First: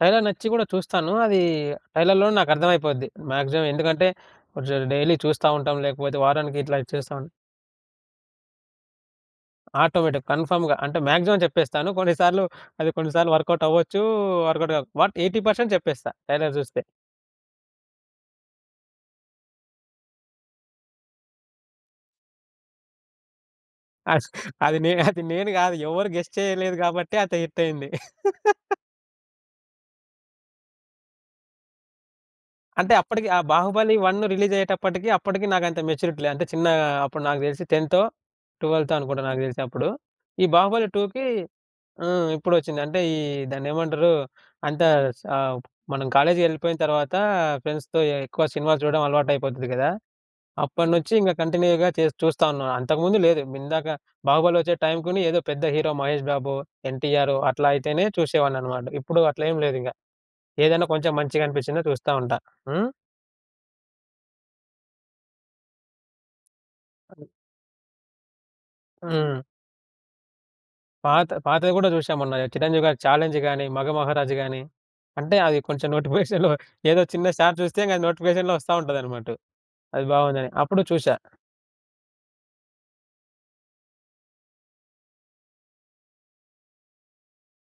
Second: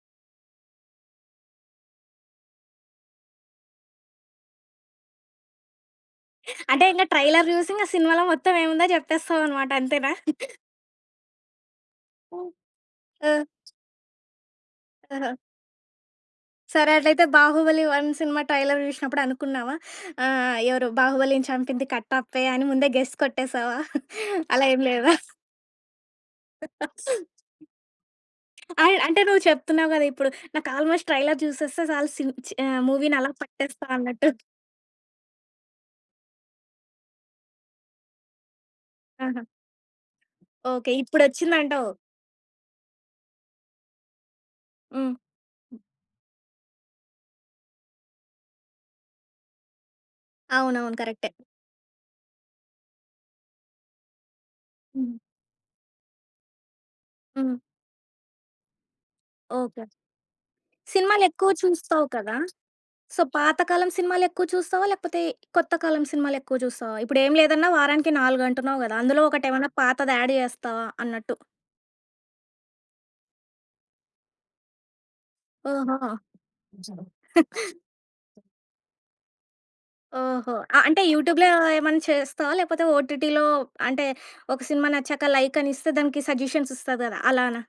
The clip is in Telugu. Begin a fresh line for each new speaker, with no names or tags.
ట్రైలర్ నచ్చి గూడా చూస్తాను. అది ట్రైలర్‌లోనే నాకు అర్థమైపోద్ది మ్యాక్సిమం. ఎందుకంటే, కొంచెం డైలీ చూస్తా ఉంటాం, లేకపోతే వారానికిట్లా
అంటే ఇంగ
చేస్తాం
ట్రైలర్ జూసి, ఇంగ సినిమాలో మొత్తం ఏముందో జెప్పేస్తావనమాట. అంతేనా?
ఆటోమేటిక్‌, కన్ఫర్మ్‌గా. అంటే మాక్సిమం జెప్పేస్తాను. కొన్ని సార్లు అది కొన్ని
ఆ!
సార్లు వర్కౌట్ అవ్వచ్చు, వర్కౌట్‌గాక వాట్
ఆహా!
80% చెప్పేస్తా, ట్రైలర్ జూస్తే.
సరే అట్లయితే బాహుబలి 1 సినిమా ట్రైలర్ జూషినప్పుడు అనుకున్నావా? ఆహ్, ఎవరు బాహుబలిని చంపింది కట్టప్పే అని ముందే గెస్ కొట్టేసావా?
అస్ అది
అలా ఏం
నేన్
లేదా?
అది నేను గాదు. ఎవరు గెస్ చేయలేదు గాబట్టే, అంత హిట్ అయింది.
అయ్ అంటే నువ్వు చెప్తున్నావు గదా! ఇప్పుడు. "నాకు ఆల్మోస్ట్ ట్రైలర్ జూసేస్తే సాలు, సి చి ఆహ్,
అంటే, అప్పడికి
మూవీనలా
ఆ
పట్టేస్తా"
బాహుబలి 1
అన్నట్టు.
రిలీజ్ అయ్యేటప్పటికి, అప్పటికి నాకంత మెచ్యూరిటీ లేదు. అంటే చిన్నగా అప్పుడు నాకు తెలిసి 10థో, 12థో అనుకుంటా, నాకు
ఆహా!
తెలిసి అప్పుడు. ఈ బాహుబలి
ఓకే.
2కి
ఇప్పుడొచ్చిందంటావు.
హ్మ్. ఇప్పుడొచ్చింది. అంటే ఈ దాన్నేమంటారు? అంత
హ్మ్.
సా మనం కాలేజీకెళ్ళిపోయిన తర్వాత, ఫ్రెండ్స్‌తో ఎక్కువ సినిమాలు జూడడం అలవాటయిపోతది గదా!
అవునవును.
అప్పడినుంచి
కరెక్టే.
ఇంగ కంటిన్యూగా చేస్ చూస్తా ఉన్నాను. అంతకుముందు లేదు. ఇందాక బాహుబలి ఒచ్చే టైం
హ్మ్.
గుని ఏదో పెద్ద హీరో మహేష్ బాబో, ఎన్‌టీఆరో
హ్మ్.
అట్లా అయితేనే చూసేవాడిననమాట. ఇప్పుడు అట్లేం
ఓకే.
లేదిగ. ఏదైనా కొంచెం మంచిగా
సినిమాలెక్కువ
అనిపిచ్చిందా
చూస్తావు
చూస్తా
కదా!
ఉంటా. హ్మ్?
సో పాత కాలం సినిమాలెక్కువ చూస్తావా? లేకపోతే కొత్త కాలం సినిమాలెక్కువ జూస్తావా? ఇప్పుడేం లేదన్నా వారానికి 4 అంటున్నావు గదా! అందులో
హ్మ్.
ఒకటేవన్నా పాతది యాడ్ జేస్తావా?
పాత
అన్నట్టు.
పాతవి గూడా చూశా మొన్న. చిరంజీవి గారి 'ఛాలెంజ్' గాని, 'మగమహారాజు' గాని అంటే అది కొంచెం
ఓహో!
నోటిఫికేషన్‌లో
అజ్జో!
ఏదో చిన్న షార్ట్ చూస్తే, ఇంగ అది నోటిఫికేషన్‌లో ఒస్తా ఉంటాదనమాటు. అది బావుందని
ఓహో! అ
అప్పుడు
అంటే
చూశా.
యూట్యూబ్‌లో ఏమన్నా చేస్తావా? లేపోతే ఓటీటీలో అంటే ఒక సినిమా నచ్చాక లైక్ అనిస్తే, దానికి సజెషన్స్ ఇస్తది గదా! అలానా?